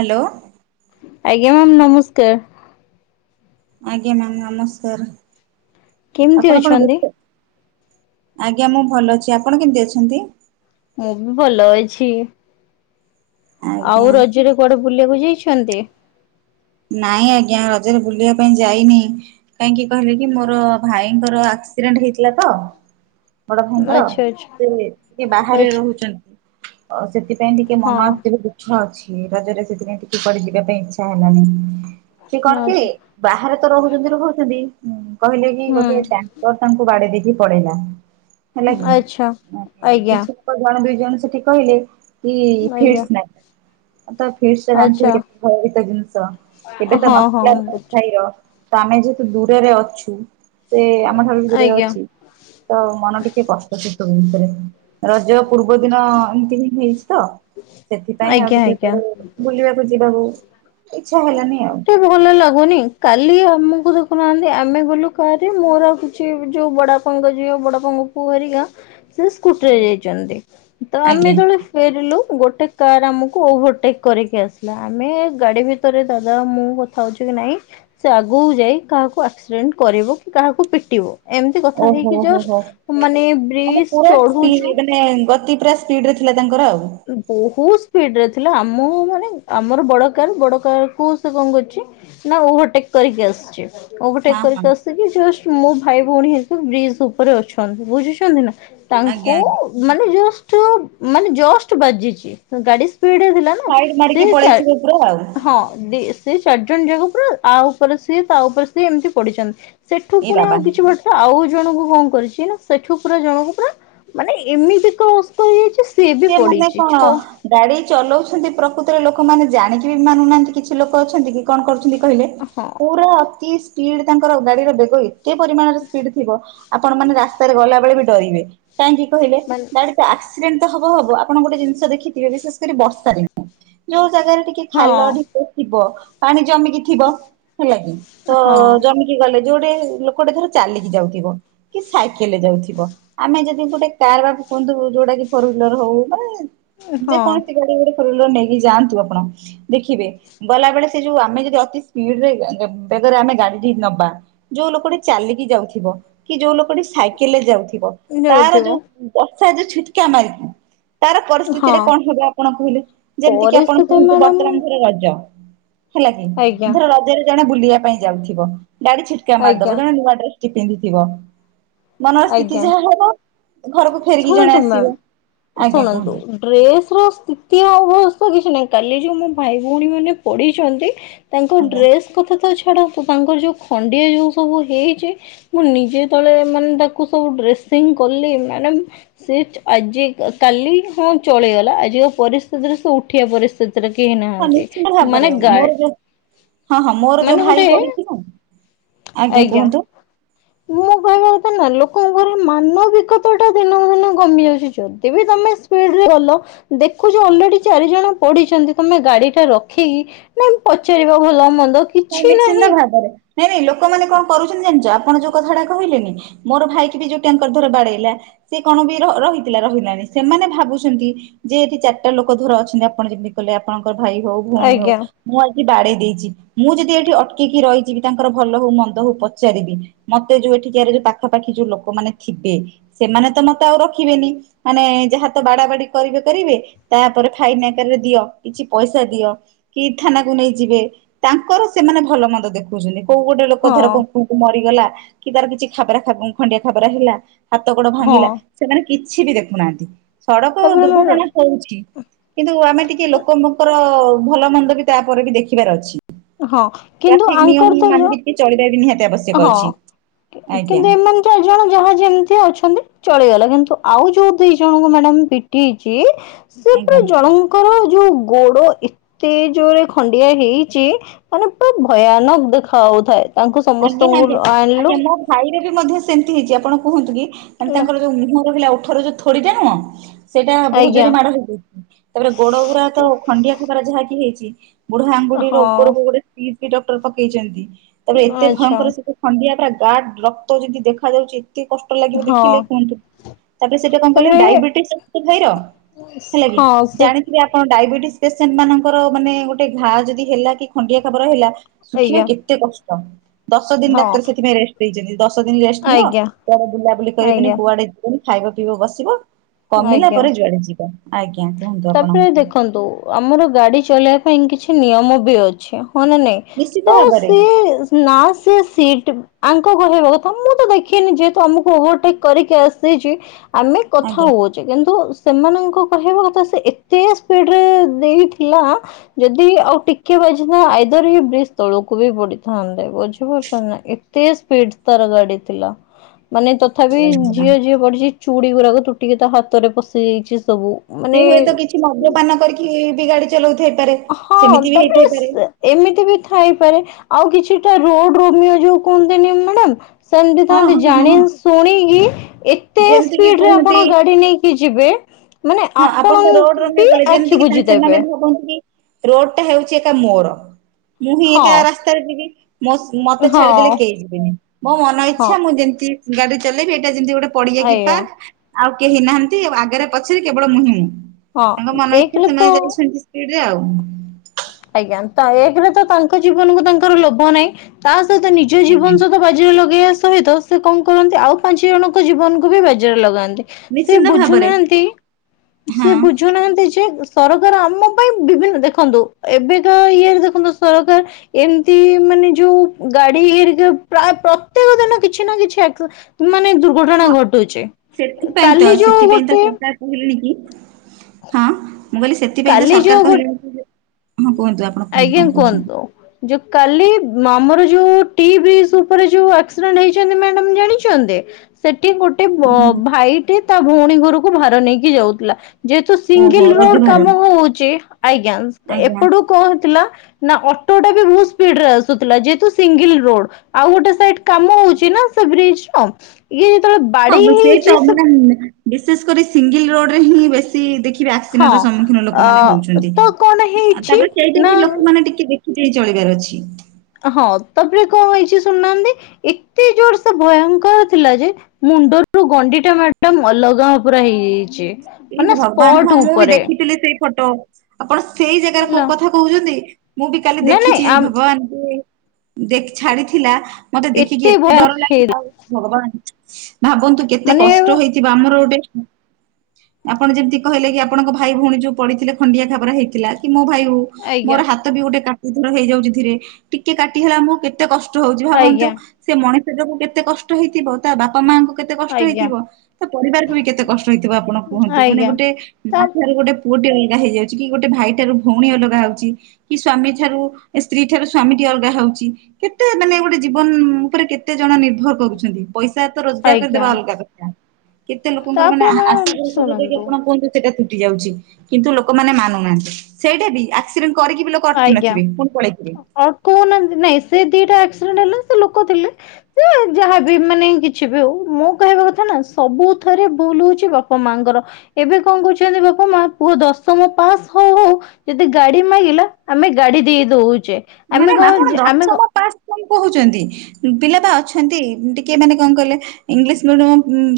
Hello. ଆଜ୍ଞା ma'am ନମସ୍କାର। ଆଜ୍ଞା ମ୍ୟାମ୍ ନମସ୍କାର କେମିତି ଆପଣ କଣ ଅଛନ୍ତି? ବେ ଆଜ୍ଞା ମୁଁ ଭଲ ଅଛି ଆପଣ କେମତି ଅଛନ୍ତି? ମୁଁବି ଭଲ ଅଛି। ଆଜ୍ଞା ଆଉ ରଜରେ କୁଆଡ଼େ ବୁଲିବାକୁ ଯାଇଛନ୍ତି? ନାଇଁ ଆଜ୍ଞା ରଜରେ ବୁଲିବା ପାଇଁ ଯାଇନି କାହିଁକି କହିଲେକି ମୋର ଭାଇଙ୍କର ଆକ୍ସିଡେଣ୍ଟ ହେଇଥିଲାତ ବଡ଼ ଭାଇଙ୍କର ଆଚ୍ଛା ଆଚ୍ଛା ସେବାହାରେ ଆଚ୍ଛା ରହୁଚନ୍ତି ଅଁ ସେଥି ପାଇଁ ଟିକେ ହଁ ମନ ଆକ୍ଚୁଲି ଦୁଃଖ ଅଛି ରଜରେ ସେଥିପାଇଁ ଟିକେ କୁଆଡ଼େ ଯିବା ପାଇଁ ଇଚ୍ଛା ହେଲାନି। ସେଏ କଣକି ଆଚ୍ଛା। ବାହାରେତ ରହୁଚନ୍ତି ରହୁଚନ୍ତି କହିଲେକି ଗୋଟେ ଟା ହୁଁ ତ ତାଙ୍କୁ ବାଡ଼େଦେଇକି ପଳେଇଲା ହେଲାକି ଆଚ୍ଛା ଆଜ୍ଞା କିଛି ଜଣେ ଦୁଇ ଜଣ ସେଠି କହିଲେ କି ଆଜ୍ଞା ଫିସ୍ ନାଇଁ ଆଁ ତ ଫିସ୍ ଆଚ୍ଛା। ଜାଣିଥିବି କେତ ଭୟଭୀତ ଜିନିଷ କେବେତ ହଁ ହଁ ନଥିଲା ମୁଁ ବୁଝୁ ଭାଇର ତ ଆମେ ଯେହେତୁ ଦୂରରେ ଅଛୁ ସେ ଆମଠାରୁବି ଦୂରରେ ଆଜ୍ଞା ଅଛି ତ ମନ ଟିକେ କଷ୍ଟ ହୁଏ ଜୋରସରେ ରଜ ପୂର୍ବ ଦିନ ଏମିତିହିଁ ହେଇଚିତ ସେଥିପାଇଁ ଆଉ ଆଜ୍ଞା ଟିକେ ଆଜ୍ଞା। କୁଆଡ଼େ ବୁଲିବାକୁ ଯିବାକୁ ଇଚ୍ଛା ହେଲାନି ଆଉ। ଏତେ ଭଲ ଲାଗୁନି କାଲି ଆମକୁ ଦେଖୁନାହାନ୍ତି ଆମେ ଗଲୁ କାରେ ମୋର ଆଉ କି ଯୋଉ ବଡ଼ବାପାଙ୍କ ଝିଅ ବଡ଼ବାପାଙ୍କ ପୁଅଅରିକା ସେ ସ୍କୁଟିରେ ଯାଇଚନ୍ତି ତଆମେ ଆଜ୍ଞା ଯେତେବେଳେ ଫେରିଲୁ ଗୋଟେ କାର ଆମକୁ ଓଭରଟେକ୍ କରିକି ଆସିଲା ଆମେ ଗାଡ଼ି ଭିତ ତରେ ଦାଦା ମୁଁ କଥା ହଉଚିକି ନାଇଁ ସେ ଆଗକୁ ଯାଇ କାହାକୁ ଆକ୍ସିଡେଣ୍ଟ କରିବକି କାହାକୁ ପିଟିବ ଏମିତି କଥା ଓହୋ ହେଇକି ହୋ ହୋ ଜଷ୍ଟ ମାନେ ମାନେ ବ୍ରିଜ୍ ପୁରା ଚଢୁଚୁ ସ୍ପିଡ ମାନେ ଗତି ପୁରା ସ୍ପିଡ୍ରେ ଥିଲା ତାଙ୍କର ଆଉ। ବହୁତ୍ ସ୍ପିଡରେ ଥିଲା ଆମର ମାନେ ଆମର ବଡ଼ କାର୍ ବଡ଼ କାର୍କୁ ସେ କଣ କରିଚି ନା ଓଭରଟେକ୍ କରିକି ଆସିଚି ହଁ ଓଭରଟେକ୍ ହଁ କରିକି ଆସିକି ମୋ ଭାଇ ଭଉଣୀ ହେରିକା ବ୍ରିଜ୍ ଉପରେ ଅଛନ୍ତି ବୁଝଛନ୍ତିନା ଆଜ୍ଞା ତାଙ୍କୁ ଆଜ୍ଞା। ମାନେ ଜଷ୍ଟ ମାନେ ଜଷ୍ଟ ବାଜିଚି ଗାଡି ସ୍ପିଡ଼େରେ ଥିଲା ସାଇଡ ସେ ମାରିକି ଚା ପଳେଇଥିବେ ପୁରା ଆଉ ହଁ ବି ସେ ଚାରି ଜଣ ଯାକ ପୁରା ଆ ଉପରେ ସିଏ ତା ଉପରେ ସିଏ ଏମିତି ପଡିିଛନ୍ତି ସେଠୁ ଏ ପୁଣି ଆଉ ବାବା କିଛି ବାଟ ତ ଆଉ ଜଣଙ୍କୁ କଣ କରିଚିନା ସେଠୁ ପୁରା ଜଣକୁ ପୁରା ମାନେ ଏମିତିକ ଯାଇଚି ସିଏବି ପଡ଼ି ହଁ। ଗାଡି ଚଲଉଛନ୍ତି ପ୍ରକୃତରେ ଲୋକମାନେ ଜାଣିକି ବି ମାନୁନାହାନ୍ତି କିଛି ଲୋକ ଅଛନ୍ତି କି କଣ କରୁଛନ୍ତି? କଣ କହିଲେ ହଁ ପୁରା ଅତି ସ୍ପିଡ ତାଙ୍କର ଗାଡିର ବେଗ ଏତେ ପରିମାଣରେ ସ୍ପିଡ୍ ଥିବ ଆପଣ ମାନେ ରାସ୍ତାରେ ଗଲାବେଳେ ବି ଡରିବେ କାହିଁକି କହିଲେ ମାନେ ଗାଡି ତ ଆକ୍ସିଡେଣ୍ଟ୍ ହବ ହବ ଆପଣ ଗୋଟେ ଜିନିଷ ଦେଖିଥିବେ ବିଶେଷ କରି ବର୍ଷାରେ ଯୋଉ ଜାଗାରେ ଟିକେ ହଁ ଖାଲ ଢି ଥିବ ପାଣି ଜମିକି ଥିବ ହେଲା କିି ତ ହଁ ଜମି଼ କି ଗଲେ ଯୋଉଟେ ଲୋକଟେ ଧର ଚାଲିକି ଯାଉଥିବ। କି ସାଇକେଲରେ ଯାଉଥିବ ଆମେ ଯଦି ଗୋଟେ କାର ବା କୁହନ୍ତୁ ଯୋଉଟା କି ଫୋର୍ ହୁଇଲର ହଉ ବା ହଁ ଯେକୌଣସି ଗାଡି ଗୋଟେ ଫୋର ହୁଇଲର ନେଇକି ଯାଆନ୍ତୁ ଆପଣ। ଦେଖିବେ ଗଲାବେଳେ ସେ ଯୋଉ ଆମେ ଯଦି ଅତି ସ୍ପିଡରେ ବେଗରେ ଆମେ ଗାଡିଟି ନବା ଯୋଉ ଲୋକଟି ଚାଲିକି ଯାଉଥିବ କି ଯୋଉ ଲୋକଟି ସାଇକେଲରେ ଯାଉଥିବ ତାର ଯୋଉ ନେଉଥିବ ବର୍ଷା ଯୋଉ ଛିଟକା ମାରିଥାଏ। ତାର ପରିସ୍ଥିତିରେ ହଁ। କଣ ହବ ଆପଣ କହିଲେ ଯେମିତି କିି ଆପଣ ପରିସ୍ଥିତି କୁହନ୍ତୁ ମ୍ୟାଡ଼ାମ ବର୍ତ୍ତମାନ ଧର ରଜ ହେଲା କି ଆଜ୍ଞା ଧର ରଜରେ ଜଣେ ବୁଲିବା ପାଇଁ ଯାଉଥିବ ଗାଡି ଛିଟକା ମାରିଦବ ଆଜ୍ଞା ଜଣେ ନୂଆ ଡ୍ରେସ୍ ଯିଏ ପିନ୍ଧିଥିବ ମନର ସ୍ଥିତି ଆଜ୍ଞା ଯାହା ହବ ଘରକୁ ଫେରିକି ଜଣେ ଆସ ବା ଏ ଶୁଣନ୍ତୁ ଡ୍ରେସ ର ସ୍ଥିତି ଆଉ ଅବଶ୍ୟ କିଛି ନାହିଁ କାଲି ଯୋଉ ମୋ ଭାଇ ଭଉଣୀ ମାନେ ପଢିଛନ୍ତି [unintelligible] ତାଙ୍କ ଆଜ୍ଞା ଡ୍ରେସ୍ କଥା ତ ଛାଡନ୍ତୁ ତାଙ୍କର ଯୋଉ ଖଣ୍ଡିଆ ଯୋଉ ସବୁ ହେଇଛି ମୁଁ ନିଜେ ତଳେ ମାନେ ତାକୁ ତାକୁ ସବୁ ଡ୍ରେସିଂ କଲେ ମାନେ ମୁଁ ସେ ଆଜି କାଲି ହଁ ସବ ଚଳଗଲା ଆଜି ପରିସ୍ଥିତିରେ ସେ ଉଠ ଉଠିବା ପରିସ୍ଥିତିରେ କେହି ହଁ ନାହାନ୍ତି ନିଶ୍ଚିନ୍ତ ଭାବରେ ମାନେ ଗାଡି ମୋର ଯୋଉ ହଁ, ହଁ, ମୋର ଯୋଉ ଭାଇ ପଡିଛି ନା ଆଜ୍ଞା କୁହନ୍ତୁ ମୁଁ କହିବା କଥା ନୁହଁ ଲୋକ ଲୋକଙ୍କ ର ମାନବିକତା ଟା ଦିନକୁ ଦିନ କମି ଯାଉଛି ଯଦି ବି ତମେ ସ୍ପିଡରେ ଗଲ ଦେଖୁଛ ଅଲରେଡି ଚାରି ଜଣ ପଢିଛନ୍ତି ତମେ ଗାଡି ଟା ରଖିକି ନାଇ ପଚାରିବା ଭଲ, ମନ୍ଦ ତା କିଛି ହେଲେ ସିନା ନାହିଁ ଭାବରେ ନାଇଁ ନାଇଁ ଲୋକମାନେ କଣ କରୁଛନ୍ତି ଜାଣିଛ ଆପଣ ଯୋଉ କଥାଟା କହିଲେନି ମୋର ଭାଇକି ବି ଯୋଉ ଟ୍ୟାଙ୍କର ଧର ବାଡେଇଲା ସେ କଣ ବି ର -ରହିଥିଲା ରହିଲାନି ସେମାନେ ଭାବୁଛନ୍ତି ଯେ ଏଠି ଚାରିଟା ଲୋକ ଧର ଅଛନ୍ତି ଆପଣ ଯେମତି କହିଲେ ଆପଣଙ୍କର ଭାଇ ହଉ ଭଉଣୀ ହଉ ଆଜ୍ଞା ମୁଁ ଆଜି ବାଡେଇ ଦେଇଛି ମୁଁ ଯଦି ଏଇଠି ଅଟକିକି ରହିଯିବି ତାଙ୍କର ଭଲ ହଉ ମନ୍ଦ ହଉ ପଚାରିବି ମତେ ଯୋଉ ଏଠିକାର ଯୋଉ ପାଖାପାଖି ଯୋଉ ଲୋକମାନେ ଥିବେ ସେମାନେ ତ ମତେ ଆଉ ରଖିବେନି। ମାନେ ଯାହା ତ ବାଡା ବାଡି କରିବେ କରିବେ ତାପରେ ଫାଇନ୍ ଆକାରରେ ଦିଅ କିଛି ପଇସା ଦିଅ କି ଥାନାକୁ ନେଇ ଯିବେ ତାଙ୍କର ସେମାନେ ଭଲ ମନ୍ଦ ଦେଖଉଛନ୍ତି କୋଉ ଗୋଟେ ଲୋକ ହଁ ଧର କଉ ମରିଗଲା କି ତାର କିଛି ଖବରା ଖଣ୍ଡିଆ ଖାବରା ହେଲା ହାତ ଗୋଡ ହଁ ଭାଙ୍ଗିଲା ସେମାନେ କିଛି ବି ଦେଖୁନାହାନ୍ତି ସଡକ ତାପରେ ଦୁର୍ଘଟଣା ହଉଛି କିନ୍ତୁ ଆମେ ଟିକେ ଲୋକଙ୍କର ଭଲ ମନ୍ଦ ବି ତାପରେ ବି ଦେଖିବାର ଅଛି। ହଁ କିନ୍ତୁ ଆଙ୍କର ତ ଯ କି ଚାଲିବାବି ନିହାତି ଆବଶ୍ୟକ। ହଁ, ଅଛି ଆଜ୍ଞା କିନ୍ତୁ ଏ ମାନେ ଚାରି ଜଣ ଯାହା ଯେମିତି ଅଛନ୍ତି ଚଳିଗଲା କିନ୍ତୁ ଆଉ ଯୋଉ ଦି ଜଣଙ୍କୁ ମ୍ୟାଡାମ୍ ପିଟିହେଇଛି ସିଏ ପୁରା ଆଜ୍ଞା। ଜଣଙ୍କର ଯୋଉ ଗୋଡ ଏତେ ଜୋରେ ଖଣ୍ଡିଆ ହେଇଛି ମାନେ ପୁରା ଭୟାନକ୍ ଦେଖା ହାଉଥାଏ ତାଙ୍କୁ ସମସ୍ତେ ଏ ନାକେ ଆଜ୍ଞା ମୋ ଭାଇରେ ବି ମଧ୍ୟ ସେମିତି ହେଇଛି ଆପଣ କୁହନ୍ତୁ କି ମାନେ ହେଲା ତାଙ୍କର ଯୋଉ ମୁହଁ ରହିଲା ଉଠର ଯୋ ଥୋଡିଟା କଣ ସେଇଟା ବହୁତ୍ ଆଜ୍ଞା ଜୋରେ ମାଡ଼ ହେଇଯାଇଛି ତାପରେ ଗୋଡ ଗୁରା ତ ଖଣ୍ଡିଆ ତାଙ୍କର ଯାହାକି ହେଇଛି ବୁଢା ଆଙ୍ଗୁଡିର ହଁ ଉପରକୁ ଗୋଟେ ଟିଚି ଡକ୍ଟର ପକେଇ ଚନ୍ତି ତାପରେ ଆଚ୍ଛା ତା ଖଣ୍ଡିଆ ଟା ଯା ରକ୍ତ ଯଦି ଦେଖାଯାଉଛି ଏତେ କ ଷ୍ଟ ଲାଗିବ ହଁ ଦେଖିଲେ କୁହନ୍ତୁ ତାପରେ ସେଟା କଣ କଲେ ତାପରେ ଡାଇବେଟିସ୍‌ ଅଛି ତ ଭାଇର। ହଁ ସେ ଯଦି ଆପଣ ଡାଇବେଟିସ୍ ପେସେଣ୍ଟ ମାନଙ୍କର ମାନେ ଗୋଟେ ଘା ଯଦି ହେଲା କି ଖଣ୍ଡିଆ ଖାବର ହେଲା ଶୁଖିବା ଆଜ୍ଞା କେତେ କଷ୍ଟ ଦଶ ଦିନ୍‌ ହଁ ଡାକ୍ତର ସେଥିପାଇଁ ରେଷ୍ଟ ଦେଇଚନ୍ତି ଦଶ ଦିନ୍‌ ରେଷ୍ଟ ନିଅ। ଆଜ୍ଞା କୁଆଡେ ବୁଲାବୁଲି କରିବନି ଆଜ୍ଞା କୁଆଡେ ଯିବନି ଖାଇବ ପିଇବ ବସିବ କମିଲା ପରେ ଆଜ୍ଞା ଯୁଆଡେ ଯିବ। ଆଜ୍ଞା କୁହନ୍ତୁ ଆପଣ। ତାପରେ ଦେଖନ୍ତୁ ଆମର ଗାଡି ଚଲେଇବା ପାଇଁ କିଛି ନିୟମ ବି ଅଛି ହଁ ନା ନାଇଁ। ନିଶ୍ଚିତ ତ ଭାବରେ ସିଏ ଲାଷ୍ଟେ ସିଟ୍ ଆଙ୍କ କହିବା କଥା ମୁଁ ତ ଦେଖିନି ଯେହେତୁ ଆମକୁ ଓଭରଟେକ୍ କରିକି ଆସିଛି ଆମେ କଥା ଆଜ୍ଞା। ହଉଛେ କିନ୍ତୁ ସେମାନଙ୍କ କହିବା କଥା ସେ ଏତେ ସ୍ପିଡରେ ଦେଇଥିଲା ଯଦି ଆଉ ଟିକେ ବାଜିଥା ଆଇଦର ଇଏ ବ୍ରିଜ ତଳକୁ ବି ପଡିଥାନ୍ତେ ବୁଝି ପାରୁଛ ନା। ଏତେ ସ୍ପିଡ୍‌ ତାର ଗାଡି ଥିଲା। ହ ମାନେ ତଥାପି ଯିଏ ଯିଏ ପଢିଛି ଚୁଡ଼ି ଗୁଡାକୁ ତୁଟିକି ତା ହାତରେ ପଶି ଯାଇଛି ସବୁ ମାନେ ସେ ହୁଏତ କିଛି ମଦ୍ୟପାନ କରିକି ବି ଗାଡି ଚଲାଉ ଥାଇପାରେ। ହଁ ତାପରେ ସେ ଏମିତି ବି ଥାଇପାରେ ଆଉ କିଛିଟା ରୋଡ ରୋମି ଯୋଉ କୁହନ୍ତିନି ମ୍ୟାଡାମ ସେମିତି ହଁ ଥାନ୍ତି ହଁ ଜାଣି ହଁ ଶୁଣିକି ଏତେ ଯେମିତି କିି ସ୍ପିଡ୍‌ ରେ ଆପଣ କୁହନ୍ତି ଗାଡି ନେଇ କି ଯିବେ ମାନେ ଆପଣ ବି ଆଖି ବୁଝିଦେବେ। କୁହନ୍ତୁ କି ରୋଡ ଟା ହେଉଛି ଏକା ମୋର। ମୁଁ ବି ହଁ ଏକା ରାସ୍ତାରେ ଯିବି ମସ୍ ମତେ ହଁ ଛାଡିଦେଲେ କେହି ଯିବେନି। ମୋ ମନ ହଁ ଇଚ୍ଛା ମୁଁ ଯେମିତି ଗାଡି ଚଲେଇବି ଏଇଟା ଯେମିତି ଗୋଟେ ପଡିଆକି ଆଜ୍ଞା ପାର୍କ ଆଉ କେହି ନାହାନ୍ତି ଆଉ ଆଗରେ ପଛରେ କେବଳ ମୁଁହୁଁ ହଁ ତାଙ୍କ ମନ ଇଚ୍ଛା ଏକରେ ତ ସେମାନେ ଯାଇଛନ୍ତି ସ୍ପିଡିରେ ଆଉ। ଆଜ୍ଞା ତ ଏକେରେ ତ ତାଙ୍କ ଜୀବନକୁ ତାଙ୍କର ଲୋଭ ନାହିଁ ତା ସହିତ ନିଜ ଜୀବନ ଆଜ୍ଞା ସହ ପା ବାଜିରେ ଲଗେଇବା ସହିତ ସେ କଣ କରନ୍ତି ଆଉ ପାଞ୍ଚ ଜଣଙ୍କ ଜୀବନକୁ ବି ବାଜିରେ ଲଗାନ୍ତି। ସେ ନିଶ୍ଚିନ୍ତ ବୁଝୁ ଭାବରେ ନାହାନ୍ତି ସେ ହଁ ବୁଝୁନାହାନ୍ତି ଯେ ସରକାର ଆମ ପାଇଁ ବିଭିନ୍ନ ଦେଖନ୍ତୁ ଏବେତ ଇଏରେ ଦେଖନ୍ତୁ ସରକାର ଏମତି ମାନେ ଯୋଉ ଗାଡିି ହରିକା ପ୍ରାଏ ପ୍ରତ୍ୟେକ ଦିନ କିଛି ନା କିଛି ଆ ମାନେ ଦୁର୍ଘଟଣା ହଁ ଘଟୁଚି। ସେଥିପାଇଁ ତ ସେତିପାଇଁତ ଟୋଟାଲ କହିଲେଣି କି ହଁ ମୁଁ କହିଲି ସେଥିପାଇଁ ତ କାଲି ଯୋଉ ସରକାର ଗୋଟେ କହିଲେଣି କି ଯେ ହଁ କୁହନ୍ତୁ ଆପଣ କୁହନ୍ତୁ ଆଜ୍ଞା କଣ କୁଅନ୍ତୁ। କହୁଛନ୍ତି? ଯୋଉ କାଲି ଆମର ଯୋଉ ଟିବ୍ରିଜି ଉପରେ ଯୋଉ ଆସ୍କିରେଣ୍ଟ ହେଇଚନ୍ତି ମାଡାମ ଜାଣିଚନ୍ତି। ସେଠି ଗୋଟେ ବ ଭାଇଟେ ତା ଭଉଣୀ ଘରକୁ ଭାର ନେଇକି ଯାଉଥିଲା ଯେହେତୁ ଓହୋ ସିଙ୍ଗିଲି ରୋଡ ରୋଜଗାର କାମ ହଉଛି ଆଜ୍ଞା ଆଜ୍ଞା ଏପଟୁ କ ହେଇଥିଲା ନା ଅଟୋଟା ବି ବହୁତ ସ୍ପିଡିରେ ଆସୁଥିଲା ଯେହେତୁ ସିଙ୍ଗିଲି ରୋଡ ଆଉ ଗୋଟେ ସାଇଡି କାମ ହଉଚି ନା ସେ ବ୍ରିଜି ଟା ଇଏ ଯେତେବେଳେ ହଁ ବାଡେଇ ବ- ସେଇ ତ ହେଇଚି ସେ ମାନେ ବିଶେଷ କରି ସିଙ୍ଗିଲି ରୋଡ ରେ ହିଁ ବେଶ୍ ସି ଦେଖିବେ ଆକ୍ସିରେଣ୍ଟ ହଁ ର ସମ୍ମୁଖୀନ ଅ ଲୋକମାନେ ହଉଚନ୍ତି। ତ କଣ ଆ ହେଇଛି ତାପରେ ସେଇଟା ବି ନା ଲୋକମାନେ ଟିକେ ଦେ କି ଚଳିବାର ଅଛି। ଅ ହଁ ତାପରେ କଣ ହେଇଚି ଶୁଣୁନାହାନ୍ତି, ଏତେ ଜୋର ସେ ଭୟଙ୍କର ଥିଲା ଯେ ମୁଣ୍ଡରୁ ଗଣ୍ଡିଟା ମାଡାମ ଅଲଗା ପୁରା ହେଇଯାଇଚି। ଏ ଭଗବାନ ହଁ ମୁଁ ବି ଦେଖିଥିଲି ସେଇ ଫଟୋ। ଆପଣ ସେଇ ଜାଗାରେ ହେଲା। କ-କଥା କହୁଛନ୍ତି ମୁଁ ବି କାଲି ନାଇଁ ନାଇଁ ଦେଖିଛି ଏଇ ଆମ୍ ଭଗବାନ୍ [unintelligible] ଦେଖ ଛାଡିଥିଲା ମତେ ଦେଖିକି ଏତେ ଭୟାନକ ଡର ଲାଗିଲା ହେଇଥିଲା ଆଉ ଭଗବାନ ଭାବନ୍ତୁ କେତେ ମାନେ କଷ୍ଟ ହେଇଥିବ ଆମର ଗୋଟେ ଆପଣ ଯେମିତି କହିଲେ କି ଆପଣଙ୍କ ଭାଇ ଭଉଣୀ ଯୋଉ ପଡ଼ିଥିଲେ ଖଣ୍ଡିଆ ଖାବର ହେଇଥିଲା କି ମୋ ଭାଇ ହୋଉ ଆଜ୍ଞା। ମୋର ହା ତ ବି ଗୋଟେ କାଟି ଥର ହେଇଯାଉଛି ଧୀରେ ଟିକେ କାଟି ହେଲା ଆମକୁ କେତେ କଷ୍ଟ ହଉଛି ଭାବନ୍ତୁ। ଆଜ୍ଞା ସେ ମଣିଷ ଟାକୁ କେତେ କଷ୍ଟ ହେଇଥିବ ତା ବାପା ମାଙ୍କ କେତେ କଷ୍ଟ ଆଜ୍ଞା ହେଇଥିବ ତ ପରିବାରକୁ ବି କେତେ କଷ୍ଟ ହେଇଥିବ ଆପଣ କୁହନ୍ତୁ ମାନେ ଆଜ୍ଞା। ଗୋଟେ ତା ମା ଟା ର ଗୋଟେ ପୁଅଟି ଅଲଗା ହେଇଯାଉଛି କି ଗୋଟେ ଭାଇ ଠାରୁ ଭଉଣୀ ଅଲଗା ହଉଛି। କି ସ୍ଵାମୀ ଠାରୁ ଏ ସ୍ତ୍ରୀ ଠାରୁ ସ୍ଵାମୀ ଟି ଅଲଗା ହଉଛି। କେତେ ମାନେ ଗୋଟେ ଜୀବନ ଉପରେ କେତେ ଜଣ ନିର୍ଭର କରୁଛନ୍ତି। ପଇସା ତ ରୋଜଗାର ଆଜ୍ଞା କରିଦବା ଅଲଗା କଥା କେତେ ଲୋକଙ୍କର ମାନେ ତାପରେ ଆ -ଆଶ ମ୍ୟାମ ଭରସ ଶୁଣନ୍ତୁ କୁହନ୍ତୁ ସେଟା ତୁଟି ଯାଉଛି କିନ୍ତୁ ଲୋକମାନେ ମାନୁ ନାହାନ୍ତି ସେଇଟା ବି ଆ କ୍ସିଡେଣ୍ଟ କରିକି ବି ଲୋକ ଅଟକି ନଥିବେ ପୁଣି ପଳେଇ ଥିବେ। ଅଟ୍କଉ ନାହାନ୍ତି ନାଇଁ ସେ ଦିଟା ଆକ୍ସିଡେଣ୍ଟ ହେଲା ସେ ଲୋକ ଥିଲେ ସେ ଯାହାବି ମାନେ କିଛି ବି ହଉ ମୁଁ କହିବା କଥା ନା ସବୁ ଥରେ ଭୁଲ ହଉଛି ବାପା ମାଙ୍କର। ଏବେ କଣ କହୁଛନ୍ତି ବାପା ମା ପୁଅ ଦଶମ ପାସ୍ ହଉ ହଉ ଯଦି ଗାଡ଼ି ମାଗିଲା ଆମେ ଗାଡ଼ି ଦେଇ ଦେଉଛେ। ମାଡାମ୍ ଆପଣ ଦଶମ ପାସ କଣ କହୁଛନ୍ତି। ପିଲା ପା ଅଛନ୍ତି ଟିକେ ମାନେ କଣ କହିଲେ ଇଂଲିଶ ମିଡିୟମ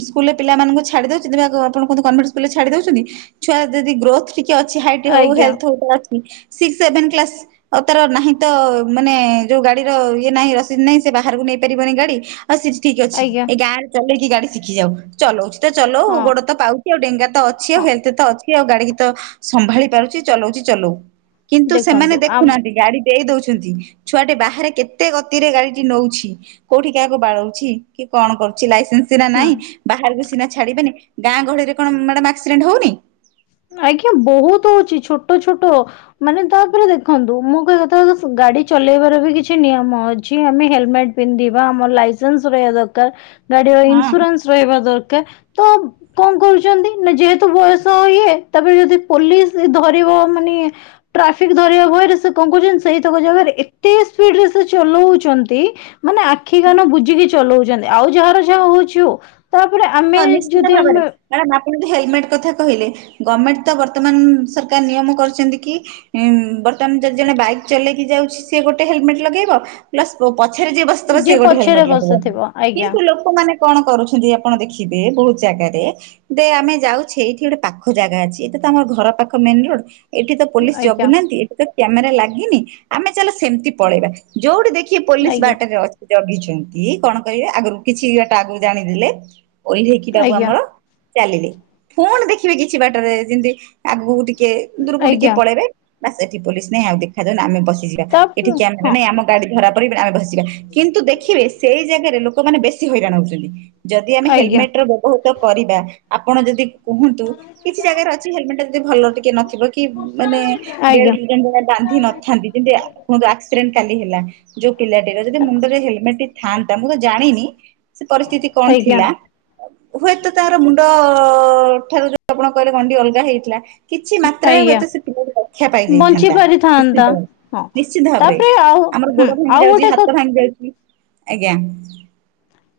ସ୍କୁଲ ପିଲାମାନଙ୍କୁ ଛାଡ଼ି ଦଉଛନ୍ତି ବା ଗ ଆପଣ କୁହନ୍ତୁ କନ୍ ଭେଟ୍ ସ୍କୁଲ ଛାଡ଼ି ଦଉଛନ୍ତି। ଛୁଆ ଯଦି ଗ୍ରୋଥ ଟି କି ଅଛି ହାଇଟ ହୋଉ ଆଜ୍ଞା ହେଲ୍ଥ ଗୋଟେ ଅଛି ସିକ୍ସ ସେଭେନ କ୍ଲାସ ଅ ତାର ନାହିଁ ତ ମାନେ ଯୋଉ ଗାଡ଼ିର ଇଏ ନାହିଁ ରସିଦ ନାହିଁ ସେ ବାହାରକୁ ନେଇ ପାରିବନି ଗାଡ଼ି। ହଁ ସେଠି ଠିକ୍ ଅଛି ଆଜ୍ଞା ଏ ଗାଁରେ ଚଲେଇକି ଗାଡ଼ି ଶିଖି ଯାଉ ଚଲଉଛି ତ ଚଲଉ ହଁ ଗୋଡ଼ ତ ପାଉ କି ଆଉ ଡେଙ୍ଗା ତ ଅଛି ଆଉ ହଁ ହେଲ୍ଥ ତ ଅଛି ଆଉ ଗାଡ଼ି କି ତ ସମ୍ଭାଳି ପାରୁଛି ଚଲଉଛି ଚଲଉ। କିନ୍ତୁ ସେମାନେ ଦେଖନ୍ତୁ ଆମ ଦେଖୁନାହାନ୍ତି ଗାଡ଼ି ଦେଇ ଦଉଛନ୍ତି ଛୁଆଟେ ବାହାରେ କେତେ ଗତିରେ ଗାଡ଼ିଟି ନୋଉଛି। କୋଉଠି କାହାକୁ ବାଡ଼ଉଛି କି କଣ କରୁଛି ଲାଇସେନ୍ସ ସିନା ହୁଁ ନାହିଁ ବାହାରକୁ ସିନା ଛାଡ଼ି ବେନି ଗାଁ ଗହଳିରେ କଣ ମାଡାମ୍ ଆକ୍ସିଡେଣ୍ଟ ହୋଉନି? ଆଜ୍ଞା ବୋହୁତ ହୋଉଛି ଛୋଟ ଛୋଟ। ମାନେ ତାପରେ ଦେଖନ୍ତୁ ମୁଁ କହିବା କଥା [unintelligible] ଗାଡ଼ି ଚଲେଇବାର ବି କିଛି ନିୟମ ଅଛି ଆମେ ହେଲମେଟ ପିନ୍ଧିବା ଆମର ଲାଇସେନ୍ସ ରହିବା ଦରକାର ଗାଡ଼ିର ହଁ। ଇନ୍ସୁରାନ୍ସ ରହିବା ଦରକାର ତ କଣ କରୁଛନ୍ତି ନା ଯେହେତୁ ବୟସ ଇଏ। ତାପରେ ବି ଯଦି ପୋଲିସ ଧରିବ ମାନେ ଟ୍ରାଫିକ ଧରିବା ଭୟରେ ସେ କଣ କରୁଛନ୍ତି ସେଇତକ ଜାଗାରେ ଏତେ ସ୍ପିଡ ରେ ସେ ଚଲଉଛନ୍ତି। ମାନେ ଆଖି କାନ ବୁଜିକି ଚଲଉଛନ୍ତି ଆଉ ଯାହାର ଯାହା ହୋଉଛି ହୋଉ। ତାପରେ ଆମେ ବି ଯଦି ଆମେ ମ୍ୟାଡ଼ାମ ଆପଣ ତ ହେଲମେଟ କଥା କହିଲେ ଗମେଣ୍ଟ ତ ବର୍ତ୍ତମାନ ସରକାର ନିୟମ କରିଛନ୍ତି କି ଉଁ ବର୍ତ୍ତମାନ ଯଦି ଜଣେ ବାଇକ୍ ଚଲେଇକି ଯାଉଛି ସିଏ ଗୋଟେ ହେଲମେଟ ଲଗେଇବ। ପ୍ଲସ୍ ପଛରେ ଯିଏ ବସିଥିବ ସିଏ ଗୋଟେ ପଛରେ ହେଲମେଟ ଲଗିବ ବସିଥିବ ଆଜ୍ଞା କିନ୍ତୁ ଲୋକମାନେ କଣ କରୁଛନ୍ତି। ଆପଣ ଦେଖିବେ ବହୁତ ଜାଗାରେ ଦେ ଆମେ ଯାଉଛେ ଏଇଠି ଗୋଟେ ପାଖ ଜାଗା ଅଛି ଏତ ତ ଆମର ଘର ପାଖ ମେନ ରୋଡ। ଏଠି ତ ପୋଲିସ ଆଜ୍ଞା ଜଗୁନାହାନ୍ତି ଏଠି ତ କ୍ୟାମେରା ଲାଗିନି ଆମେ ଚାଲ ସେମିତି ପଳେଇବା ଯୋଉଠି ଦେଖିବା। ପୋଲିସ ଆଜ୍ଞା ବାଟରେ ଅଛି ଜଗିଛନ୍ତି କଣ କରିବେ ଆଗରୁ କିଛି ବାଟା ଆଗକୁ ଜାଣିଦେଲେ ଓଇଠେଇକି ତାବୁ ଆଜ୍ଞା ଆମର ଚାଲିଲି ପୁଣି ଦେଖିବି କିଛି ବାଟରେ ଯେମିତି ଆଗକୁ ଟିକେ ଦୂରକୁ ଟିକେ ଆଜ୍ଞା ପଳେଇବେ ବା ସେଠି ପୋଲିସ ନାହିଁ ଆଉ ଦେଖାାଯାଉନ ଆମେ ବସିଯିବା। ତା ଏଠି କ୍ୟାମେରା ହଁ ନାଇଁ ଆମ ଗାଡି ଧରା ପରେ ବି ଆମେ ଭସିବା କିନ୍ତୁ ଦେଖିବେ ସେଇ ଜାଗାରେ ଲୋକ ଲୋକ ମାନ ବେଶୀ ହଇରାଣହଉଛନ୍ତି ଯଦି ଆମେ ଆଜ୍ଞା ହେଲମେଟ ର ବ୍ୟବହୃତ କରିବା ଆପଣ ଯଦି କୁହ କିଛି ଜାଗାରେ ଅଛି ହେଲମେଟା ଯଦି ଭଲ ଟିକେ ନଥିବ କି ମାନେ ଆଜ୍ଞା ବେଲ୍ଟ ବାନ୍ଧି ନଥାନ୍ତି ଯେମିତି କୁହନ୍ତୁ ଆକ୍ସିଡେଣ୍ଟ କାଲି ହେଲା। ଯୋଉ ପିଲାଟିର ଯଦି ମୁଣ୍ଡରେ ହେଲମେଟ ଟି ଥାଆନ୍ତା ମୁଁ ତ ଜାଣିନି ସେ ପରିସ୍ଥିତି କଣ ଥିଲା। ଆଜ୍ଞା ହୁଏତ ତାର ମୁଣ୍ଡ ଠାରୁ ଯି ଆପଣ କହିଲେ ଗଣ୍ଡି ଅଲଗା ହେଇଥିଲା। କିଛି ମାତ୍ରାରେ ଆଜ୍ଞା ହୁଏତ ସେ ପିଲା ରକ୍ଷା ବଞ୍ଚି ପାଇଯାଇଥାନ୍ତା। ପାରିଥାନ୍ତା ହଁ ନିଶ୍ଚିନ୍ତ ଭାବରେ ତାପରେ ଆଉ ଆମର ହୁଁ ଗୋଡ ଭାଙ୍ଗି ଆଉ ଯାଉଛି ଗୋଟେ ହାତ କଥା ଭାଙ୍ଗି ଯାଉଛି ଆଜ୍ଞା।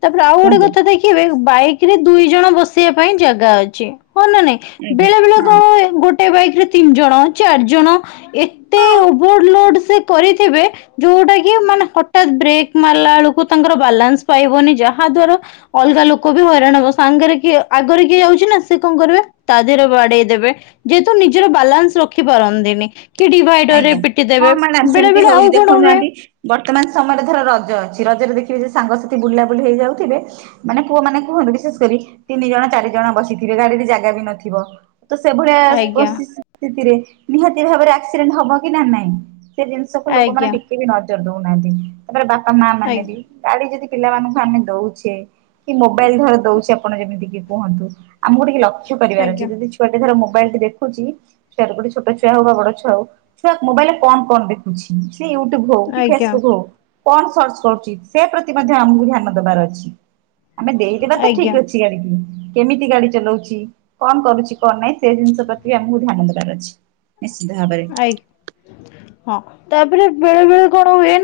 ତାପରେ ଆଉ ଗୋଟେ କୁହନ୍ତୁ କଥା ଦେଖିବେ ବାଇକରେ ଦୁଇ ଜଣ ବସେଇ ପାଇଁ ଜାଗା ଅଛି ହଁ ନା ନାଇଁ? ଆଜ୍ଞା ବେଳେ ବେଳେ ହଁ କଣ ହୁଏ ଗୋଟେ ବାଇକ ରେ ତିନି ଜଣ ଚାରି ଜଣ ଏତେ ହଁ ଓଭର ଲୋଡ ସେ କରିଥିବେ ଯୋଉଟା କି ମାନେ ହଠାତ୍ ବ୍ରେକ୍ ମାରିଲା ବେଳକୁ ତାଙ୍କର ବାଲାନ୍ସ ପାଇ କୁହନି ଯାହା ଦ୍ଵାରା ଅଲଗା ଲୋକ ବି ହଇରାଣ ହବ ସାଙ୍ଗରେ କିଏ ଆଗରେ କିଏ ଯାଉଛି ନା ସେ କଣ କରିବେ ତା ଦେହରେ ବାଡେଇ ଦେବେ ଯେହେତୁ ନିଜର ବାଲାନ୍ସ ରଖି ପାରନ୍ତିନି। କି ଡିଭାଇଡର ରେ ଆଜ୍ଞା ପିଟି ହଁ ଦେବେ ମ୍ୟାଡାମ ବେଳେ ସେମିତି ବେଳେ ହଉଛି ଆଉ କଣ ହୁଏ ଦେଖୁନାହାନ୍ତି ବର୍ତ୍ତମାନ ସମୟରେ ଧର ରଜ ଅଛି ରଜରେ ଦେଖିବେ ଯେ ସାଙ୍ଗସାଥି ବୁଲା ବୁଲି ହେଇଯାଉଥିବେ। ମାନେ ପୁଅ ମାନେ କୁହନ୍ତି ବିଶେଷ କରି ତିନି ଜଣ ଚାରି ଜଣ ବସିଥିବେ ଗାଡିରେ ଜାଗା ବି ନଥିବ। ତ ସେଭଳିଆ ଆଜ୍ଞା ସି ସ୍ଥିତିରେ ନିହାତି ଭାବରେ ଆକ୍ସିଡେଣ୍ଟ ହବ କି ନା ନାଇଁ? ସେ ଜିନିଷକୁ ଲୋକମାନେ ଆଜ୍ଞା ଟିକେ ବି ନଜର ଦଉନାହାନ୍ତି ତାପରେ ବାପା ମା ମାନେ ଆଜ୍ଞା ବି ଗାଡି ଯଦି ପିଲାମାନଙ୍କୁ ଆମେ ଦଉଛେ କି ମୋବାଇଲ ଧର ଦଉଛେ ଆପଣ ଯେମିତି କି କୁହନ୍ତୁ। ଆମକୁ ଟିକେ ଲକ୍ଷ କରିବାର ଅଛି ଆଜ୍ଞା। ଯଦି ଛୁଆଟେ ଧର ମୋବାଇଲ ଦେଖୁଛି ଛୁଆ ଛୁଆ ହଉକି ବଡ ଛୁଆ ମୋବାଇଲେ କଣ କଣ ଦେଖୁଛି ସେ ୟୁଟୁବ ହଉ କି ଆଜ୍ଞା ଫେସବୁକ୍ ହଉ। କଣ ସର୍ଚ୍ଚ କରୁଛି ସେ ପ୍ରତି ମଧ୍ୟ ଆମକୁ ଧ୍ୟାନ ଦବାର ଅଛି ଆମେ ଦେଇଦେବା ତ ଠିକ ଆଜ୍ଞା ଅଛି। କେମିତି ଗାଡି ଚଲାଉଛି କଣ କରୁଛି। କଣ ନାହିଁ ସେ ଜିନିଷ ପ୍ରତି ବି ଆମକୁ ଧ୍ୟାନ ଦେବାର ଅଛି ନିଶ୍ଚିତ ଭାବରେ। ଆ ହଁ ତାପରେ ବେଳେବେଳେ କଣ ହୁଏ ନା